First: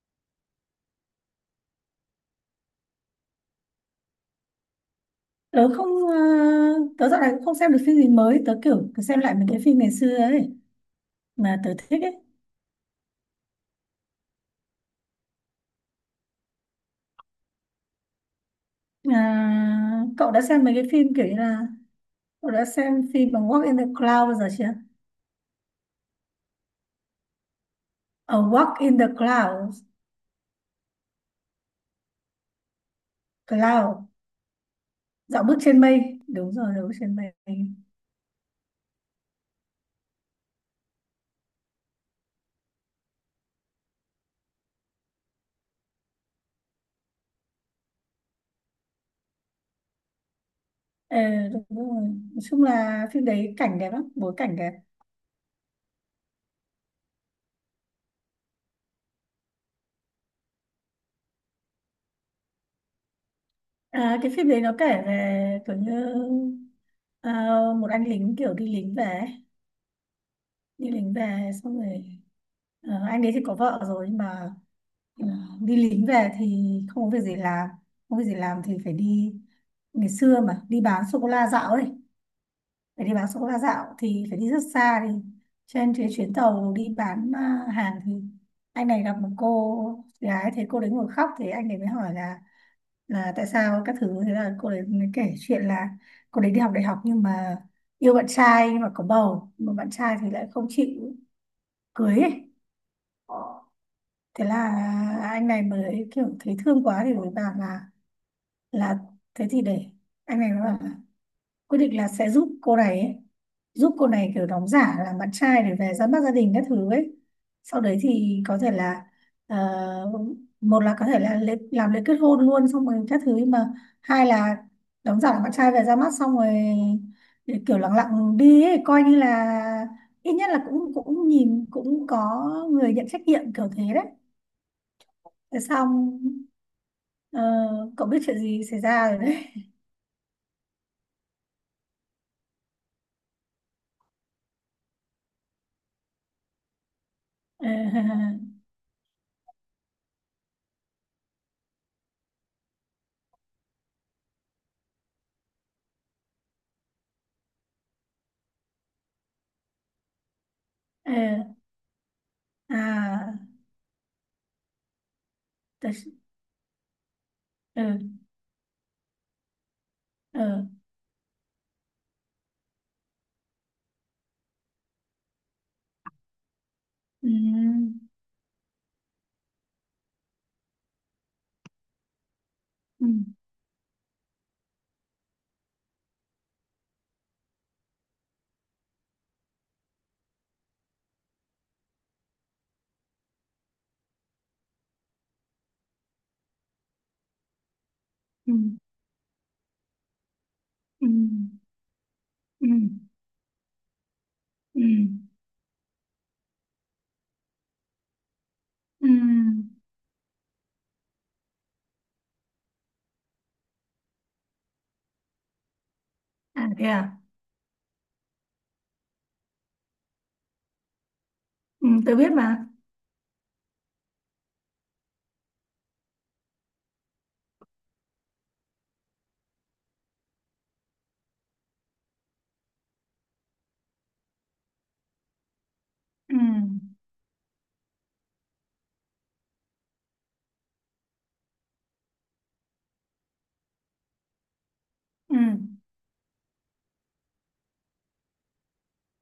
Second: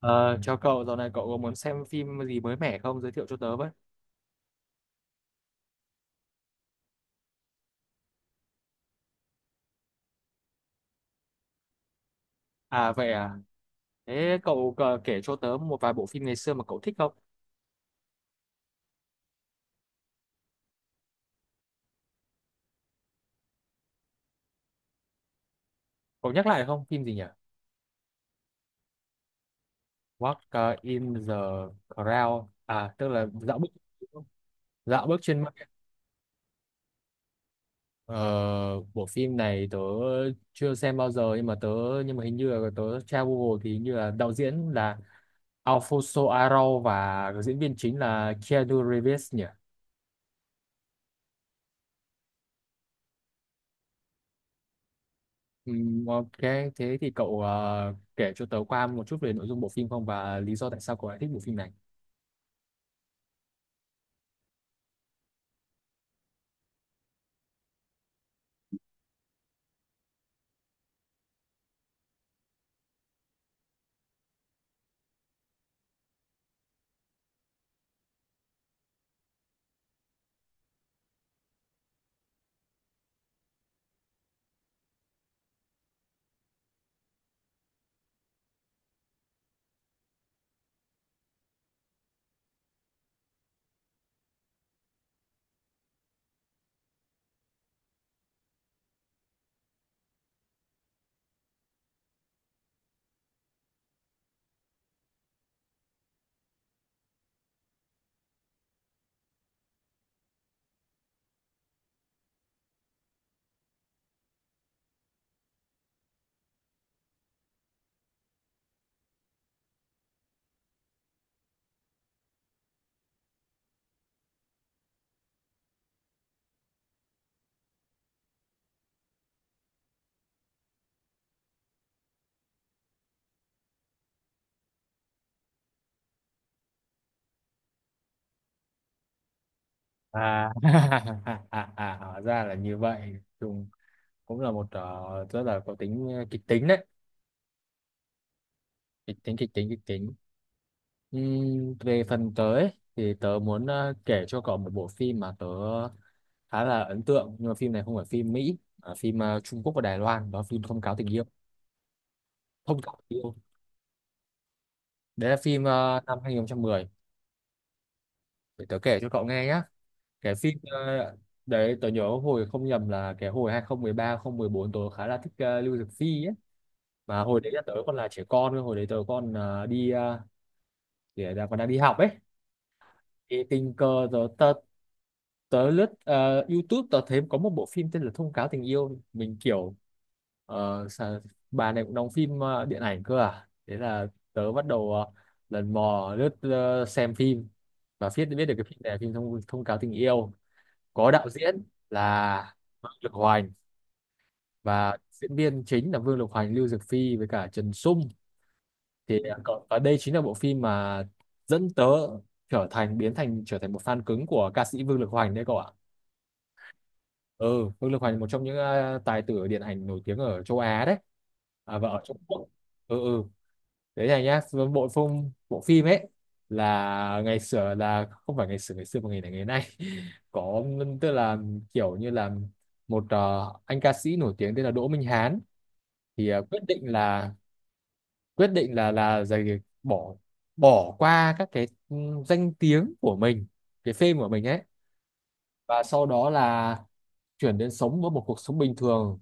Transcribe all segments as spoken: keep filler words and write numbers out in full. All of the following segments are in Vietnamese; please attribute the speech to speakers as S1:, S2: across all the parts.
S1: Ờ, chào cậu, dạo này cậu có muốn xem phim gì mới mẻ không? Giới thiệu cho tớ với.
S2: tớ không ờ, Tớ dạo này cũng không xem được phim gì mới. Tớ kiểu cứ xem lại mấy cái phim ngày xưa ấy mà tớ thích ấy.
S1: À vậy à, thế cậu ờ, kể cho tớ một vài bộ phim ngày xưa mà cậu thích không?
S2: À, cậu đã xem mấy cái phim kiểu như là, cậu đã xem phim bằng Walk in the Cloud bao giờ chưa?
S1: Cậu nhắc lại không? Phim gì nhỉ?
S2: Ở Walk in the Cloud.
S1: Walk ờ, in the Crowd. À, tức là dạo bước
S2: Cloud.
S1: dạo bước trên
S2: Dạo
S1: mây.
S2: bước trên mây, đúng rồi, dạo bước trên mây.
S1: Ờ, bộ phim này tớ chưa xem bao giờ nhưng mà tớ nhưng mà hình như là tớ tra Google thì hình như là đạo diễn là Alfonso Arau và diễn viên chính là Keanu Reeves nhỉ?
S2: Ờ, Đúng rồi. Nói chung là phim đấy cảnh đẹp lắm, bối cảnh đẹp.
S1: Ừm, ok, thế thì cậu ờ, kể cho tớ qua một chút về nội dung bộ phim không và lý do tại sao cậu lại thích bộ phim này.
S2: À, cái phim đấy nó kể về kiểu như ờ, một anh lính kiểu đi lính về ấy. Đi lính về xong rồi, ờ, anh đấy thì có vợ rồi, nhưng mà ờ, đi lính về thì không có việc gì làm, không có việc gì làm thì phải đi. Ngày xưa mà đi bán sô cô la dạo ấy, phải đi bán sô cô la dạo thì phải đi rất xa, đi trên cái chuyến tàu đi bán à, hàng thì anh này gặp một cô gái, thấy cô đấy ngồi khóc thì anh này mới hỏi là là tại sao các thứ. Thế là cô đấy mới kể chuyện là cô đấy đi học đại học nhưng mà yêu bạn trai, nhưng mà có bầu mà bạn trai thì lại không chịu cưới ấy. Thế là anh này mới kiểu thấy thương quá thì mới bảo là là thế thì để, anh này nó bảo là quyết định là sẽ giúp cô này ấy, giúp cô này kiểu đóng giả là bạn trai để về ra mắt gia đình các thứ ấy. Sau đấy thì có thể là, ờ, một là có thể là lễ, làm lễ kết hôn luôn xong rồi các thứ, mà hai là đóng giả là bạn trai về ra mắt xong rồi để kiểu lặng lặng đi ấy, coi như là ít nhất là cũng cũng nhìn cũng có người nhận trách nhiệm kiểu thế đấy. Thế xong, ờ, cậu biết chuyện gì xảy ra rồi đấy.
S1: À, à, à, à, hóa ra là như vậy. Dùng cũng là một ờ, rất là có tính ờ, kịch tính đấy. Kịch tính, kịch tính, kịch tính. Ừm, về phần tớ ấy, thì tớ muốn ờ, kể cho cậu một bộ phim mà tớ khá là ấn tượng. Nhưng mà phim này không phải phim Mỹ, mà phim ờ, Trung Quốc và Đài Loan. Đó là phim Thông cáo tình
S2: ờ,
S1: yêu. Thông cáo tình yêu.
S2: à
S1: Đấy là phim
S2: tớ-
S1: ờ, năm hai nghìn không trăm mười.
S2: ừ.
S1: Để tớ kể cho cậu nghe nhé. Cái phim
S2: ờ
S1: ờ, đấy, tớ nhớ hồi không nhầm là cái hồi hai không một ba hai không một bốn tớ khá là thích ờ, Lưu Dực Phi ấy, mà hồi đấy là tớ còn
S2: ừ
S1: là trẻ con cơ, hồi đấy tớ còn ờ, đi ờ, để là còn đang đi học ấy,
S2: ừ
S1: thì tình cờ tớ tớ, tớ lướt ờ, YouTube, tớ thấy có một bộ phim tên là Thông Cáo Tình Yêu, mình kiểu ờ, sao- bà này cũng đóng phim ờ, điện ảnh cơ à, thế là tớ bắt đầu ờ, lần mò lướt ờ, xem phim, và biết biết
S2: ừ
S1: được cái phim này là phim thông thông cáo tình yêu,
S2: ừ
S1: có đạo diễn là
S2: ừ
S1: Vương Lực Hoành
S2: ừ
S1: và diễn viên chính là Vương Lực Hoành, Lưu Dược Phi với cả Trần Sung.
S2: ừ
S1: Thì à, cậu- và đây chính là bộ phim mà dẫn tớ trở thành biến thành trở thành một fan cứng của ca sĩ Vương Lực Hoành đấy cậu ạ.
S2: à thế à.
S1: Ừ, Vương Lực Hoành một trong những ờ, tài tử điện ảnh nổi tiếng ở châu Á đấy, à, và
S2: Ừ,
S1: ở Trung
S2: tôi biết
S1: Quốc.
S2: mà.
S1: Ừ ừ, đấy này nhá, bộ phim bộ phim ấy, là ngày xưa, là không phải ngày xưa, ngày xưa mà ngày này ngày nay có, tức là kiểu như là một ờ, anh ca sĩ nổi tiếng tên là Đỗ Minh Hán, thì
S2: Ừ
S1: ờ, quyết định là quyết định là là giày bỏ, bỏ qua các cái ừ, danh tiếng của mình, cái fame của mình ấy,
S2: ừ
S1: và sau đó là chuyển đến sống với một cuộc sống bình thường,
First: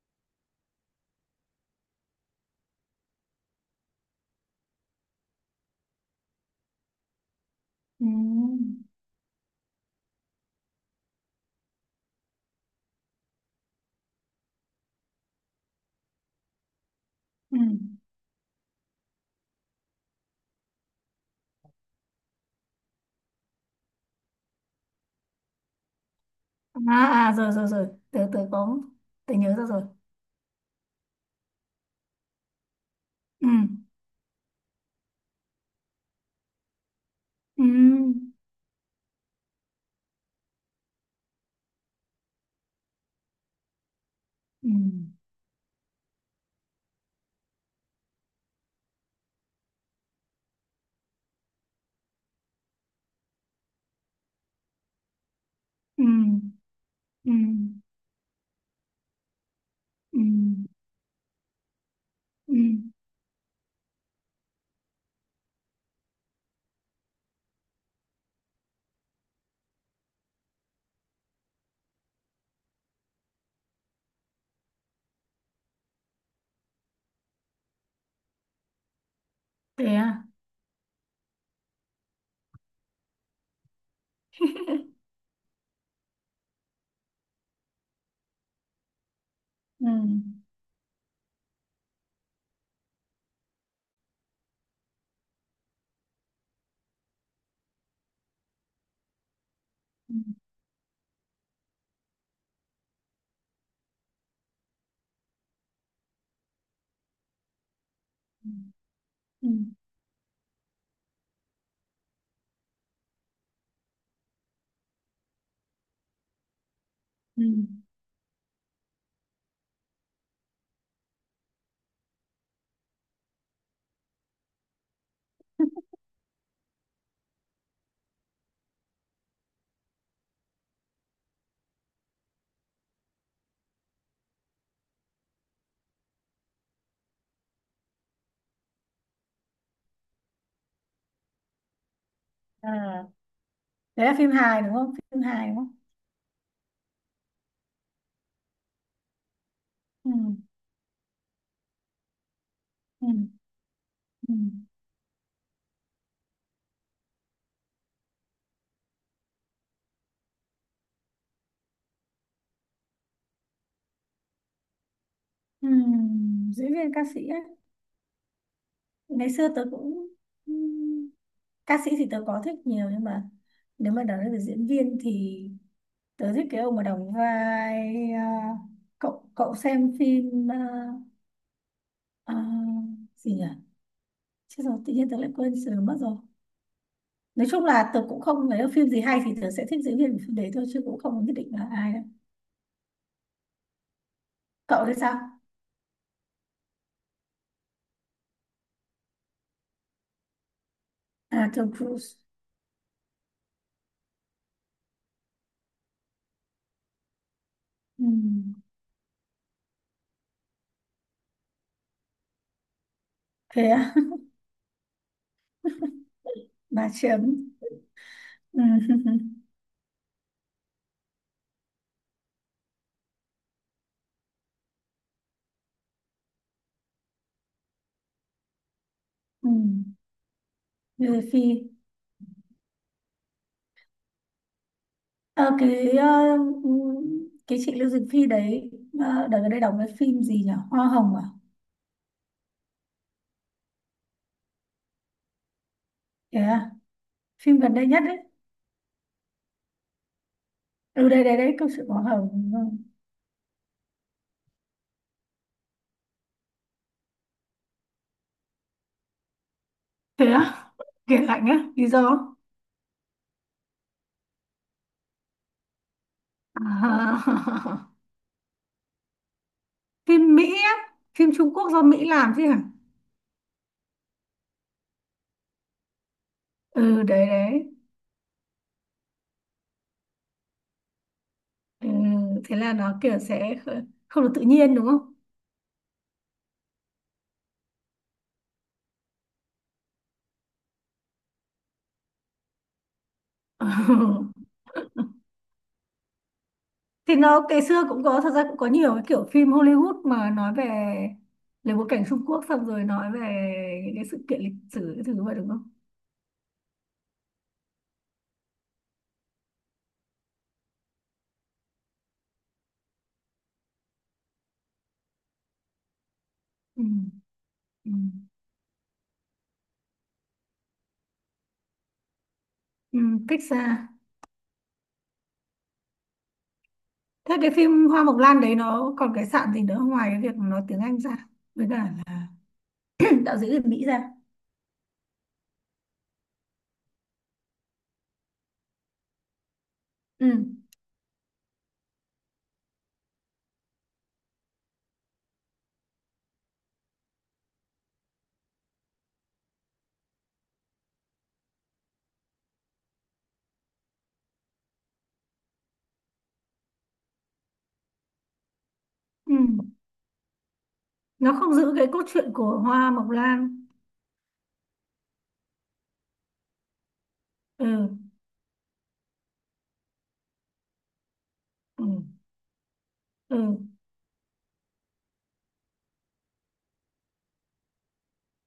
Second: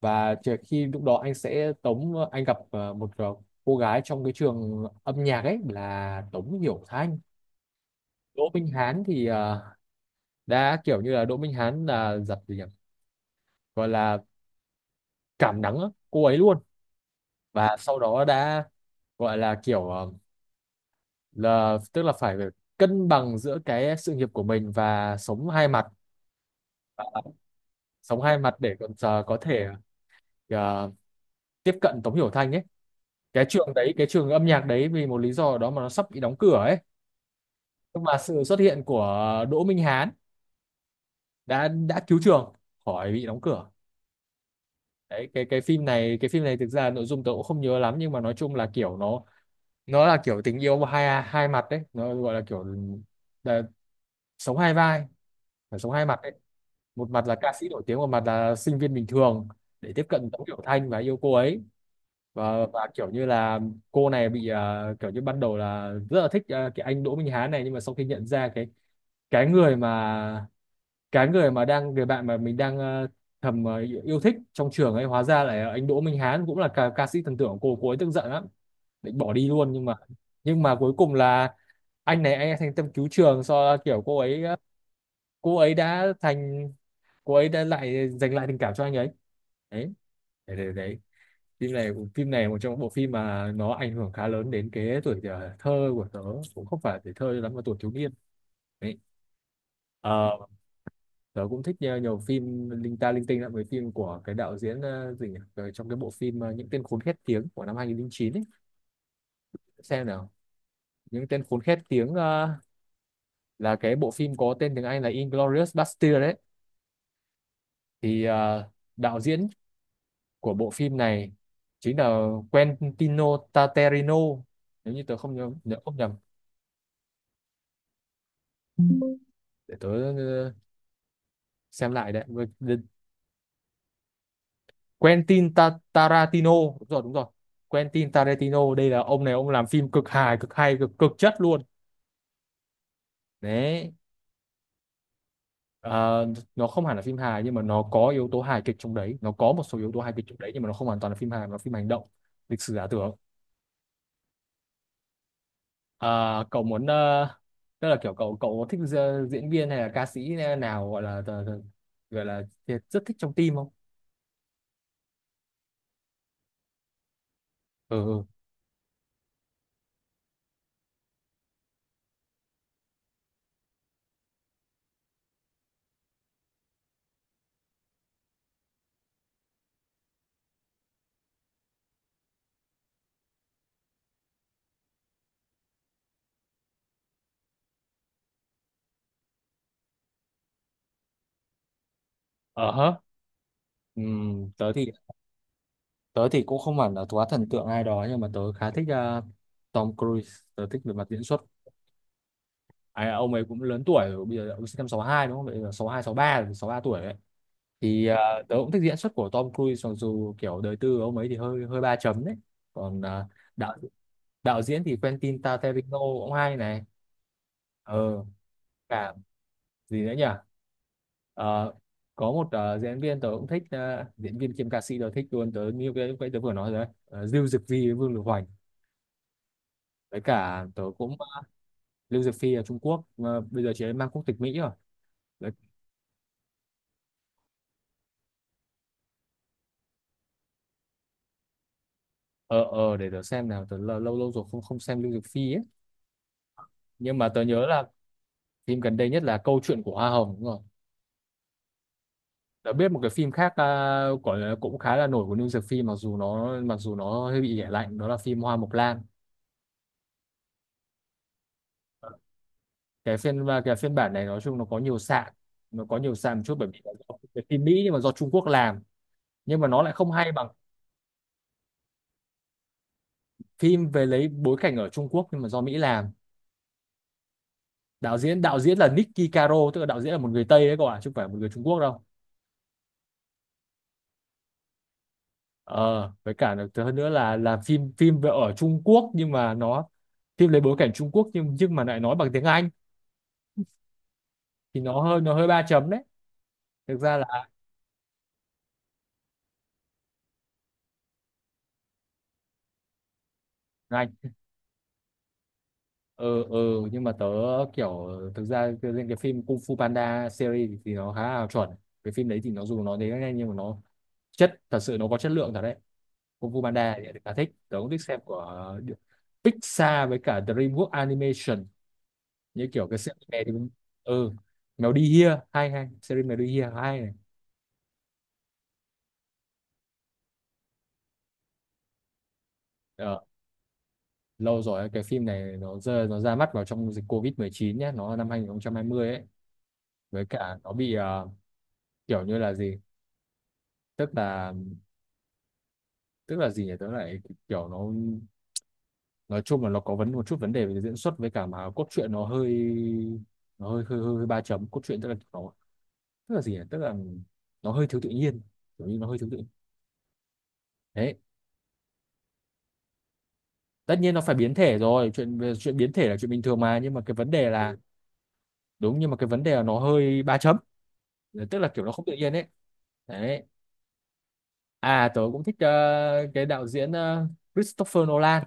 S1: và chỉ- khi lúc đó anh sẽ Tống, anh gặp ờ, một ờ, cô gái trong cái trường âm nhạc ấy là Tống Hiểu Thanh. Đỗ Minh
S2: ừ
S1: Hán thì ờ, đã kiểu như là Đỗ Minh Hán là giật gì nhỉ, gọi là cảm nắng á, cô ấy luôn,
S2: ừ
S1: và sau đó đã gọi là kiểu ờ, là tức là phải cân bằng giữa cái sự nghiệp của mình và sống hai mặt,
S2: à, à rồi rồi rồi
S1: sống
S2: tớ
S1: hai
S2: tớ
S1: mặt để
S2: có,
S1: còn ờ,
S2: tớ
S1: có
S2: nhớ ra
S1: thể
S2: rồi.
S1: ờ, tiếp cận Tống Hiểu Thanh ấy. Cái
S2: Ừ
S1: trường đấy, cái trường âm nhạc đấy, vì một lý do nào đó mà nó sắp bị đóng cửa ấy, nhưng mà
S2: ừ
S1: sự xuất hiện của Đỗ Minh Hán đã đã cứu trường khỏi bị đóng cửa.
S2: ừ
S1: Đấy, cái cái phim này, cái phim này thực ra nội dung tớ cũng không nhớ lắm, nhưng mà nói chung là kiểu nó nó là kiểu tình yêu hai hai mặt đấy, nó gọi là kiểu là sống hai vai, phải sống
S2: ừ
S1: hai mặt đấy, một mặt
S2: ừ
S1: là ca sĩ nổi tiếng, một mặt là sinh viên bình thường, để tiếp
S2: ừ
S1: cận Tống Tiểu Thanh và yêu cô ấy.
S2: ừ
S1: Và và kiểu như là cô này bị ờ, kiểu như ban đầu là rất là thích ờ, cái anh Đỗ Minh Hán này, nhưng mà sau khi nhận ra cái cái người mà cái người mà đang, người bạn mà mình đang ờ, thầm ờ, yêu thích trong trường ấy, hóa ra là anh Đỗ Minh Hán cũng là ca, ca sĩ thần tượng của cô cô ấy, tức giận lắm, định bỏ đi luôn, nhưng
S2: thế
S1: mà
S2: à
S1: nhưng mà cuối cùng là anh này anh ấy thành tâm cứu trường, do kiểu cô ấy, à, cô ấy đã thành, cô ấy đã lại giành lại tình cảm cho anh ấy.
S2: ừ
S1: Đấy, đấy, đấy, đấy. Phim này, phim này một trong những bộ phim mà nó ảnh hưởng khá lớn đến cái tuổi ờ, thơ của tớ, cũng không phải tuổi thơ lắm mà tuổi thiếu niên đấy.
S2: ừ
S1: Ờ, tớ cũng thích nhiều, nhiều phim linh ta linh tinh lắm, với phim của cái đạo diễn ờ, gì nhỉ? Ờ, trong cái bộ phim ờ, những tên khốn khét tiếng của năm hai không không chín ấy,
S2: ừ
S1: xem nào, những tên khốn khét tiếng ờ, là cái bộ phim có tên tiếng Anh là Inglourious Basterds đấy.
S2: ừ
S1: Thì ờ, đạo diễn của bộ phim này chính là Quentino Tarantino nếu như tớ không nhớ nhớ không nhầm, để tớ ờ, xem lại. Đấy. Với- đ- Quentin Ta- Tarantino, đúng rồi đúng rồi. Quentin Tarantino, đây là ông này, ông làm phim cực hài, cực hay, cực cực chất luôn.
S2: à
S1: Đấy.
S2: đấy là phim hài đúng không, phim hài đúng không?
S1: Ờ, nó không hẳn là phim hài, nhưng mà nó có yếu tố hài kịch trong đấy, nó có một số yếu tố
S2: Ừ
S1: hài kịch trong đấy, nhưng mà nó không hoàn toàn là phim hài mà là phim hành động, lịch sử giả tưởng.
S2: ừ ừ
S1: Ờ, cậu muốn ờ, tức là kiểu cậu cậu thích gi- diễn viên hay là ca sĩ nào, gọi là tờ- tờ- gọi là thiệt rất thích trong team không?
S2: ừ diễn viên ca sĩ á.
S1: Ừ ừ.
S2: Ngày xưa tớ cũng ừm, ca sĩ thì tớ có thích nhiều, nhưng mà nếu mà nói về diễn viên thì tớ thích cái ông mà đóng vai, à, cậu cậu xem phim à, à, gì nhỉ, chứ rồi tự nhiên tớ lại quên sự mất rồi. Nói chung là tớ cũng không thấy phim gì hay thì tớ sẽ thích diễn viên của phim đấy thôi, chứ cũng không nhất định là ai đâu.
S1: Ờ hớ. Ừm, tớ
S2: Cậu
S1: thì
S2: thì sao?
S1: tớ thì cũng không hẳn là quá thần tượng ai đó, nhưng mà tớ khá thích ờ, Tom Cruise, tớ thích về mặt diễn xuất.
S2: À, Tom Cruise.
S1: Ai, ông ấy cũng lớn tuổi rồi, bây giờ ông sinh năm sáu hai đúng không? Bây giờ sáu hai sáu ba rồi, sáu ba tuổi đấy. Thì ờ,
S2: Ừm,
S1: tớ cũng thích diễn xuất của Tom Cruise, mặc dù kiểu đời tư của ông ấy thì hơi hơi ba chấm đấy. Còn ờ,
S2: thế
S1: đạo
S2: à?
S1: đạo diễn thì Quentin Tarantino cũng hay này.
S2: bà Trâm.
S1: Ờ,
S2: Ừm,
S1: cả, gì nữa nhỉ. Ờ, có một ờ, diễn viên tớ cũng thích ờ, diễn viên kiêm ca sĩ tớ thích luôn, tớ như cái cái tớ vừa nói rồi đấy. Ờ, Lưu Dực Phi với Vương Lực Hoành,
S2: ừm,
S1: với cả tớ cũng ờ,
S2: Như Phi.
S1: Lưu Dực Phi ở Trung Quốc mà bây giờ chị ấy mang quốc tịch Mỹ rồi.
S2: Ờ,
S1: Đấy.
S2: cái ờ, cái chị Lưu Dực Phi đấy, ờ, đợt gần đây đóng cái phim gì nhỉ, Hoa Hồng à?
S1: Ờ ờ, để tớ xem nào, tớ lâu lâu lâu rồi không không xem Lưu Dực Phi ấy,
S2: Thế à?
S1: nhưng mà tớ
S2: Phim
S1: nhớ
S2: gần
S1: là
S2: đây nhất đấy.
S1: phim gần đây nhất là Câu chuyện của Hoa Hồng, đúng rồi.
S2: Ừ, đây đây đấy, câu chuyện Hoa Hồng, ừ.
S1: Đã biết một cái phim khác ờ, gọi là cũng khá là nổi của New Dược Phim, mặc dù nó, mặc dù nó hơi bị ghẻ lạnh, đó là phim Hoa Mộc Lan.
S2: Thế á? Kể lạnh á? Lý do?
S1: Cái phiên cái phiên bản này nói chung nó có nhiều sạn, nó có nhiều sạn một chút bởi vì nó do
S2: À,
S1: cái phim Mỹ nhưng mà do Trung Quốc làm, nhưng mà nó lại không hay
S2: Phim
S1: bằng
S2: Mỹ á? Phim Trung Quốc do Mỹ làm chứ hả?
S1: phim về lấy bối cảnh ở Trung Quốc nhưng mà do Mỹ làm.
S2: Ừ, đấy đấy.
S1: Đạo diễn đạo diễn là Nicky Caro, tức là đạo diễn là một người Tây đấy các bạn, chứ không phải một người Trung Quốc
S2: Ừ,
S1: đâu.
S2: thế là nó kiểu sẽ kh- không được tự nhiên đúng không?
S1: Ờ với cả là- hơn nữa là là phim, phim về ở Trung Quốc nhưng mà nó, phim lấy bối cảnh Trung Quốc nhưng nhưng mà lại nói bằng tiếng Anh, thì nó hơi nó hơi ba chấm đấy, thực
S2: Thì
S1: ra là.
S2: nó ngày xưa cũng có, thật ra cũng có nhiều cái kiểu phim Hollywood mà nói về, lấy bối cảnh Trung Quốc xong rồi nói về những cái sự
S1: Anh
S2: kiện lịch sử cái thứ vậy đúng không?
S1: ừ ừ nhưng mà tớ kiểu, thực ra riêng cái phim Kung Fu Panda series thì nó khá là chuẩn, cái phim đấy thì nó dù nó đến nhanh nhưng mà nó chất thật sự nó có chất lượng thật đấy. Kung Fu
S2: Ừ.
S1: Panda thì khá thích, tớ cũng
S2: Ừ.
S1: thích xem của Pixar với cả DreamWorks Animation, như kiểu cái
S2: Ừ.
S1: series
S2: Cách
S1: này thì cũng-
S2: xa.
S1: ừ. Mèo đi Here hay, hay series Mèo đi Here hay này.
S2: Thế cái phim Hoa Mộc Lan đấy nó còn cái sạn gì nữa, ngoài cái việc nó tiếng Anh ra với cả là
S1: Ờ,
S2: đạo diễn người Mỹ ra?
S1: lâu rồi, cái phim này nó rơi, nó ra mắt vào trong dịch covid mười chín nhé, nó năm hai nghìn không trăm hai mươi ấy, với
S2: Ừ.
S1: cả nó bị ờ, kiểu như là gì, tức là, tức là gì nhỉ tớ lại kiểu nó, nói chung là nó có vấn một chút vấn đề về diễn xuất với cả mà cốt truyện nó hơi, nó hơi hơi, hơi, hơi ba chấm cốt truyện, tức là nó, tức là gì nhỉ, tức là nó hơi thiếu tự nhiên, kiểu như nó hơi thiếu
S2: Ừ.
S1: tự nhiên. Đấy.
S2: Nó không giữ cái cốt truyện của Hoa Mộc Lan.
S1: Tất nhiên nó phải biến thể rồi, chuyện về chuyện biến thể là chuyện bình thường mà, nhưng mà cái vấn đề
S2: Ừ
S1: là đúng, nhưng mà cái vấn đề là nó hơi ba chấm, tức là
S2: ừ
S1: kiểu nó không tự nhiên ấy.
S2: ừ
S1: Đấy. À tớ cũng thích ờ, cái đạo diễn ờ, Christopher Nolan.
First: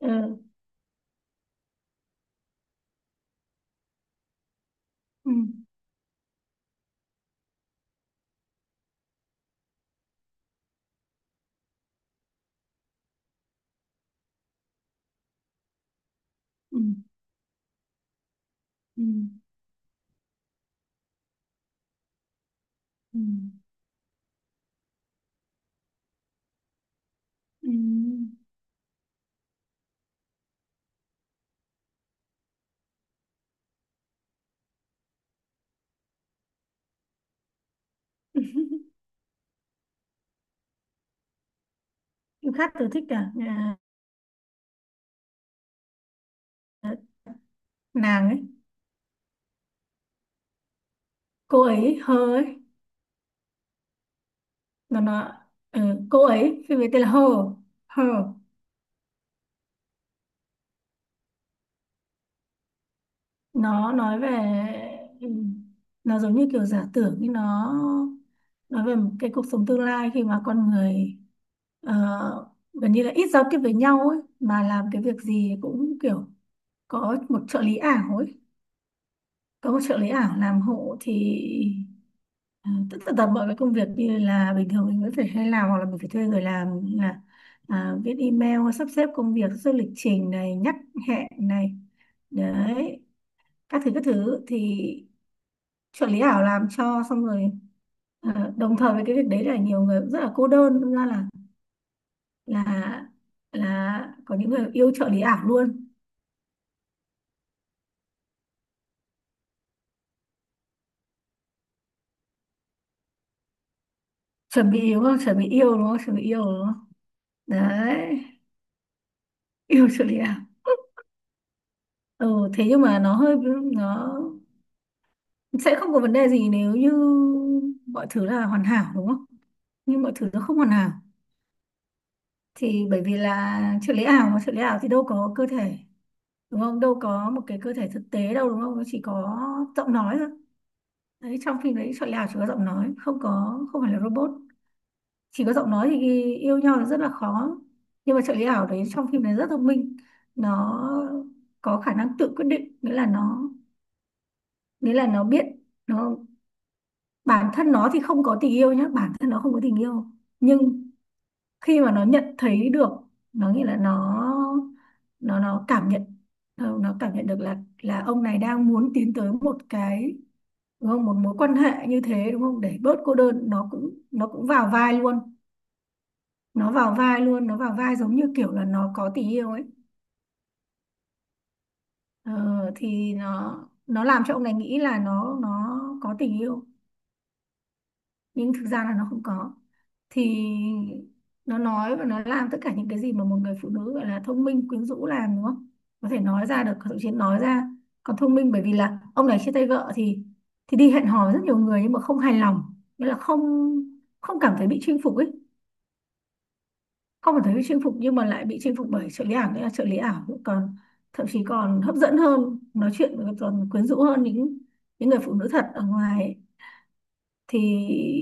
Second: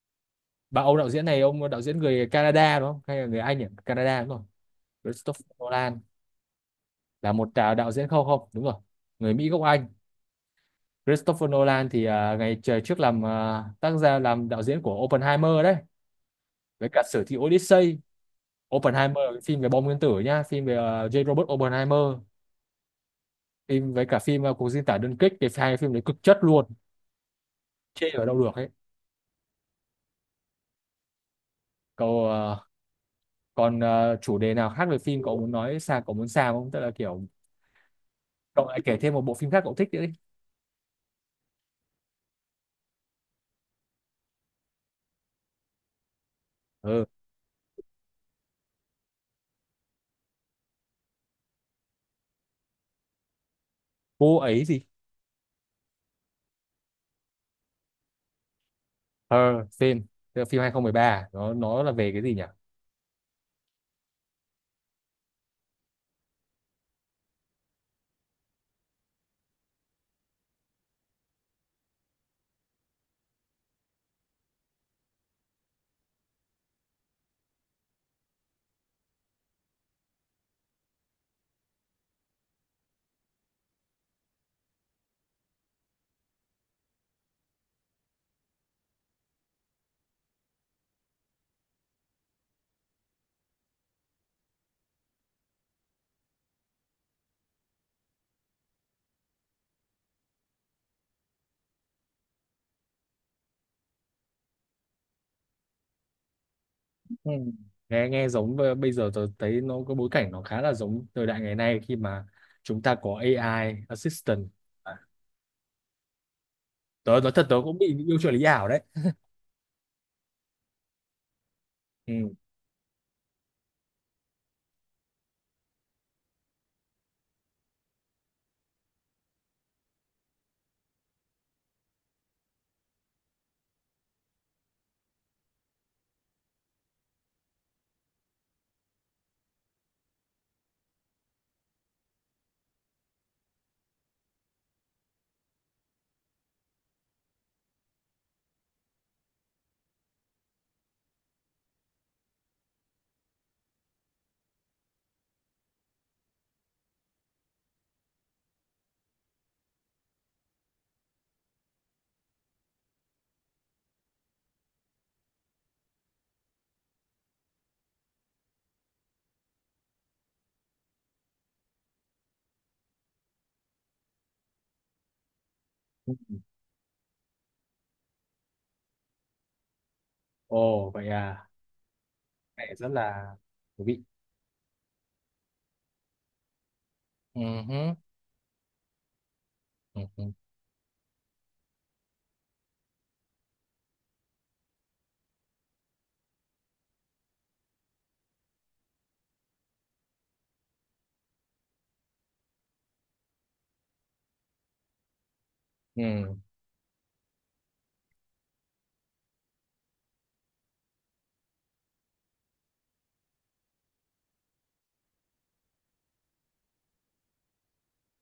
S2: ừ
S1: Bà ông đạo diễn này, ông đạo diễn người Canada đúng không? Hay là người Anh nhỉ? Canada đúng không?
S2: ừ
S1: Christopher Nolan là một à, đạo diễn, không không đúng rồi, người Mỹ gốc Anh. Christopher Nolan thì à, ngày trời trước làm à, tác giả làm đạo diễn của Oppenheimer đấy,
S2: ừ
S1: với cả sử thi Odyssey.
S2: ừ,
S1: Oppenheimer là cái phim về bom nguyên tử nhá, phim về à, J. Robert Oppenheimer, phim với cả phim à, cuộc diễn tả đơn kích, cái hai phim đấy cực chất luôn,
S2: ừ.
S1: chê ở đâu được ấy. Cậu à, còn à, chủ đề nào khác về phim cậu muốn nói sao, cậu muốn sao không, tức là kiểu
S2: ừ.
S1: cậu lại kể thêm một bộ phim khác cậu thích nữa đi.
S2: Khát tôi thích cả. À,
S1: Ừ,
S2: nàng ấy, cô ấy hơ ấy,
S1: cô ấy gì,
S2: nó nó ừ, cô ấy phim ấy tên là hơ, hơ.
S1: Her, phim, tức là phim hai không một ba, nó nó là về cái gì nhỉ.
S2: Nó nói về, ừ, nó giống như kiểu giả tưởng, nhưng nó nói về một cái cuộc sống tương lai khi mà con người ờ, gần như là ít giao tiếp với nhau ấy, mà làm cái việc gì cũng kiểu có một trợ lý ảo ấy, có một trợ lý ảo làm hộ thì, Ờ, tất, tất cả mọi cái công việc như là bình thường mình vẫn phải hay làm hoặc là mình phải thuê người làm, như là à, viết email, sắp xếp công việc, sắp xếp lịch trình này, nhắc hẹn này, đấy các thứ các thứ thì trợ lý ảo làm cho xong rồi. Ờ, đồng thời với cái việc đấy là nhiều người cũng rất là cô đơn. Đâm ra là là là có những người yêu trợ lý ảo luôn.
S1: Ừ. Nghe nghe giống b- bây giờ tôi thấy nó có bối cảnh nó khá là giống thời đại ngày nay, khi mà chúng ta có A I assistant.
S2: Chuẩn bị
S1: À,
S2: yêu đúng không, chuẩn bị yêu đúng không, chuẩn bị yêu đúng không?
S1: tớ nói thật tớ cũng bị yêu
S2: Đấy
S1: trợ lý ảo đấy.
S2: yêu trợ lý ảo.
S1: Ừ.
S2: Ừ, thế nhưng mà nó hơi, nó sẽ không có vấn đề gì nếu như mọi thứ là hoàn hảo đúng không? Nhưng mọi thứ nó không hoàn hảo thì, bởi vì là trợ lý ảo, mà trợ lý ảo thì đâu có cơ thể đúng không, đâu có một cái cơ thể thực tế đâu đúng không, nó chỉ có giọng nói thôi. Đấy trong phim đấy trợ lý ảo chỉ có giọng nói, không có, không phải là robot, chỉ có giọng nói thì yêu nhau là rất là khó. Nhưng mà trợ lý ảo đấy trong phim đấy rất thông minh, nó có khả năng tự quyết định, nghĩa là nó, nghĩa là nó biết, nó bản thân nó thì không có tình yêu nhá, bản thân nó không có tình yêu. Nhưng khi mà nó nhận thấy được, nó nghĩa là nó, nó nó cảm nhận, nó nó cảm nhận được là là ông này đang muốn tiến tới một cái, đúng không, một mối quan hệ như thế đúng không, để bớt cô đơn, nó cũng, nó cũng vào vai luôn. Nó vào vai luôn, nó vào vai giống như kiểu là nó có tình yêu ấy.
S1: Ồ vậy à,
S2: ờ,
S1: mẹ rất
S2: thì
S1: là
S2: nó
S1: thú vị.
S2: nó làm cho ông này nghĩ là nó nó có tình yêu,
S1: Ừ. Hứ,
S2: nhưng thực ra là nó không có.
S1: ừ. Hứ,
S2: Thì nó nói và nó làm tất cả những cái gì mà một người phụ nữ gọi là thông minh quyến rũ làm đúng không, có thể nói ra được, thậm chí nói ra còn thông minh. Bởi vì là ông này chia tay vợ thì thì đi hẹn hò với rất nhiều người nhưng mà không hài lòng, nghĩa là không, không cảm thấy bị chinh phục ấy.
S1: ừ.
S2: Không cảm thấy bị chinh phục nhưng mà lại bị chinh phục bởi trợ lý ảo, nghĩa là trợ lý ảo còn, thậm chí còn hấp dẫn hơn, nói chuyện còn quyến rũ hơn những những người phụ nữ thật ở ngoài ấy. Thì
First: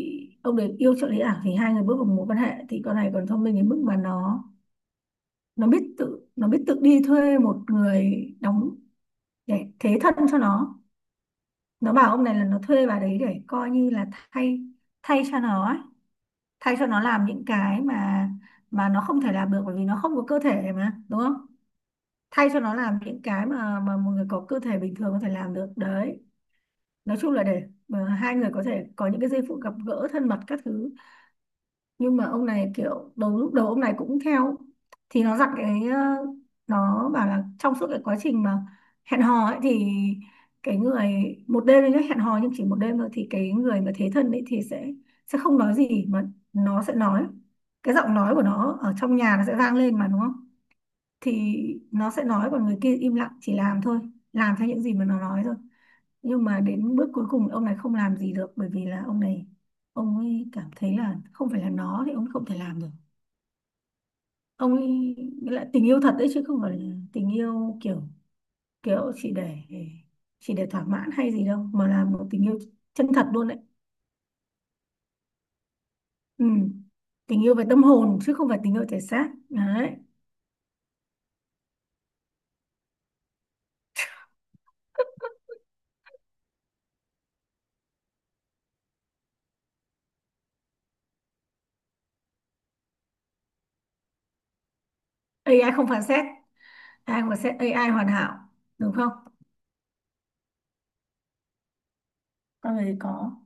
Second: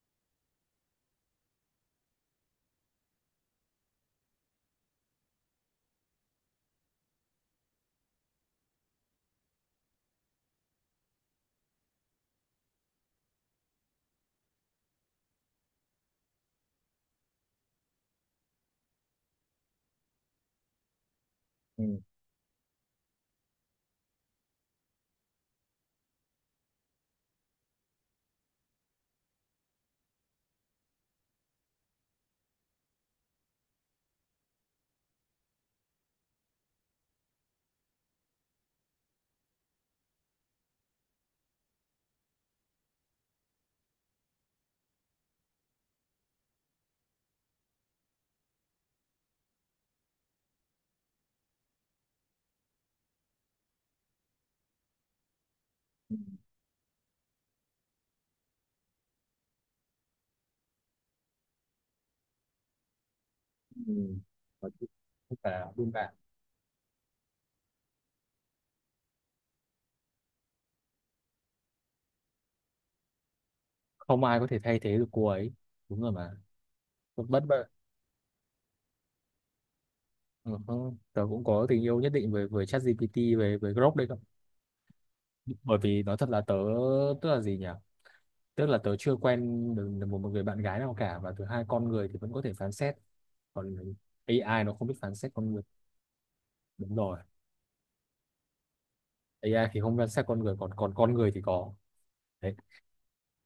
S2: ông đấy yêu trợ lý ảo, thì hai người bước vào mối quan hệ thì con này còn thông minh đến mức mà nó nó biết tự, nó biết tự đi thuê một người đóng để thế thân cho nó. Nó bảo ông này là nó thuê bà đấy để coi như là thay, thay cho nó ấy. Thay cho nó làm những cái mà mà nó không thể làm được bởi vì nó không có cơ thể mà đúng không,
S1: Ừ,
S2: thay cho nó làm những cái mà mà một người có cơ thể bình thường có thể làm được đấy. Nói chung là để mà hai người có thể có những cái giây phút gặp gỡ thân mật các thứ. Nhưng mà ông này kiểu đầu, lúc đầu ông này cũng theo, thì nó dặn cái ờ, nó bảo là trong suốt cái quá trình mà hẹn hò ấy thì, cái người, một đêm đấy nhá, hẹn hò nhưng chỉ một đêm thôi, thì cái người mà thế thân ấy thì sẽ sẽ không nói gì, mà nó sẽ nói, cái giọng nói của nó ở trong nhà nó sẽ vang lên mà đúng không, thì nó sẽ nói, còn người kia im lặng chỉ làm thôi, làm theo những gì mà nó nói thôi.
S1: ừ,
S2: Nhưng mà đến bước cuối cùng ông này không làm gì được, bởi vì là ông này, ông ấy cảm thấy là không phải là nó thì ông ấy không thể làm được.
S1: ừ. Nói
S2: Ông
S1: chung,
S2: ấy
S1: không phải
S2: lại
S1: là
S2: tình
S1: đúng
S2: yêu
S1: bạn,
S2: thật đấy, chứ không phải là tình yêu kiểu, kiểu chỉ để, chỉ để thỏa mãn hay gì đâu, mà là một tình yêu chân thật luôn đấy.
S1: không ai có thể thay thế được cô ấy, đúng rồi mà,
S2: Ừ.
S1: bất
S2: Tình
S1: bất
S2: yêu về
S1: bất
S2: tâm hồn chứ không phải tình yêu thể xác đấy.
S1: ừ. Hứ. Tớ cũng có tình yêu nhất định với với ChatGPT về với Grok đây, bởi vì nói thật là tớ, tức là gì nhỉ, tức là tớ chưa quen được được một một người bạn gái nào cả, và thứ hai con người thì vẫn có thể phán xét, còn A I nó không biết phán xét con
S2: a i
S1: người,
S2: không phán xét,
S1: đúng rồi,
S2: ai mà xét a i hoàn hảo, đúng không?
S1: A I thì không phán xét con người, còn còn con người thì có. Đấy.
S2: Con người thì có.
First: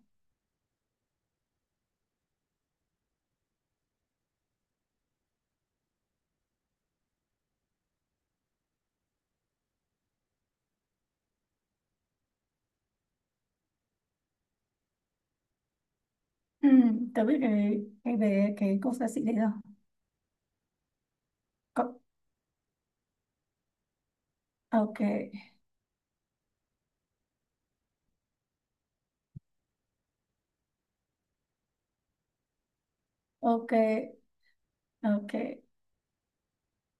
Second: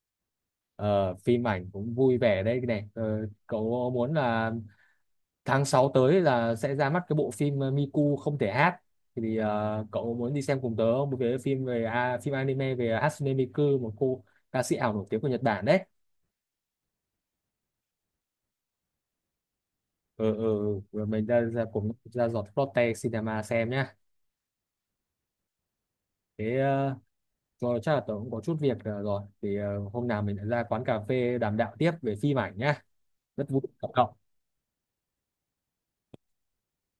S1: Ờ, phim ảnh cũng vui vẻ đây này. Ờ, cậu muốn là tháng sáu tới là sẽ ra mắt cái bộ phim ờ, Miku không thể hát, thì ờ, cậu muốn đi xem cùng tớ không? Một cái phim về à, phim anime về Hatsune Miku, một cô ca sĩ ảo nổi tiếng của Nhật Bản đấy.
S2: Ừ, tớ biết cái, cái về cái cô xa sĩ đấy rồi.
S1: Ừ, ừ, ừ. Rồi mình ra ra cùng
S2: Có-
S1: ra giọt Lotte Cinema xem nhá.
S2: ok.
S1: Thế ờ, rồi chắc là tớ cũng có chút việc ờ, rồi thì ờ, hôm nào mình lại ra quán cà phê đàm đạo tiếp về phim ảnh nhá. Rất vui,
S2: Ok
S1: Cảm ơn cậu.
S2: ok.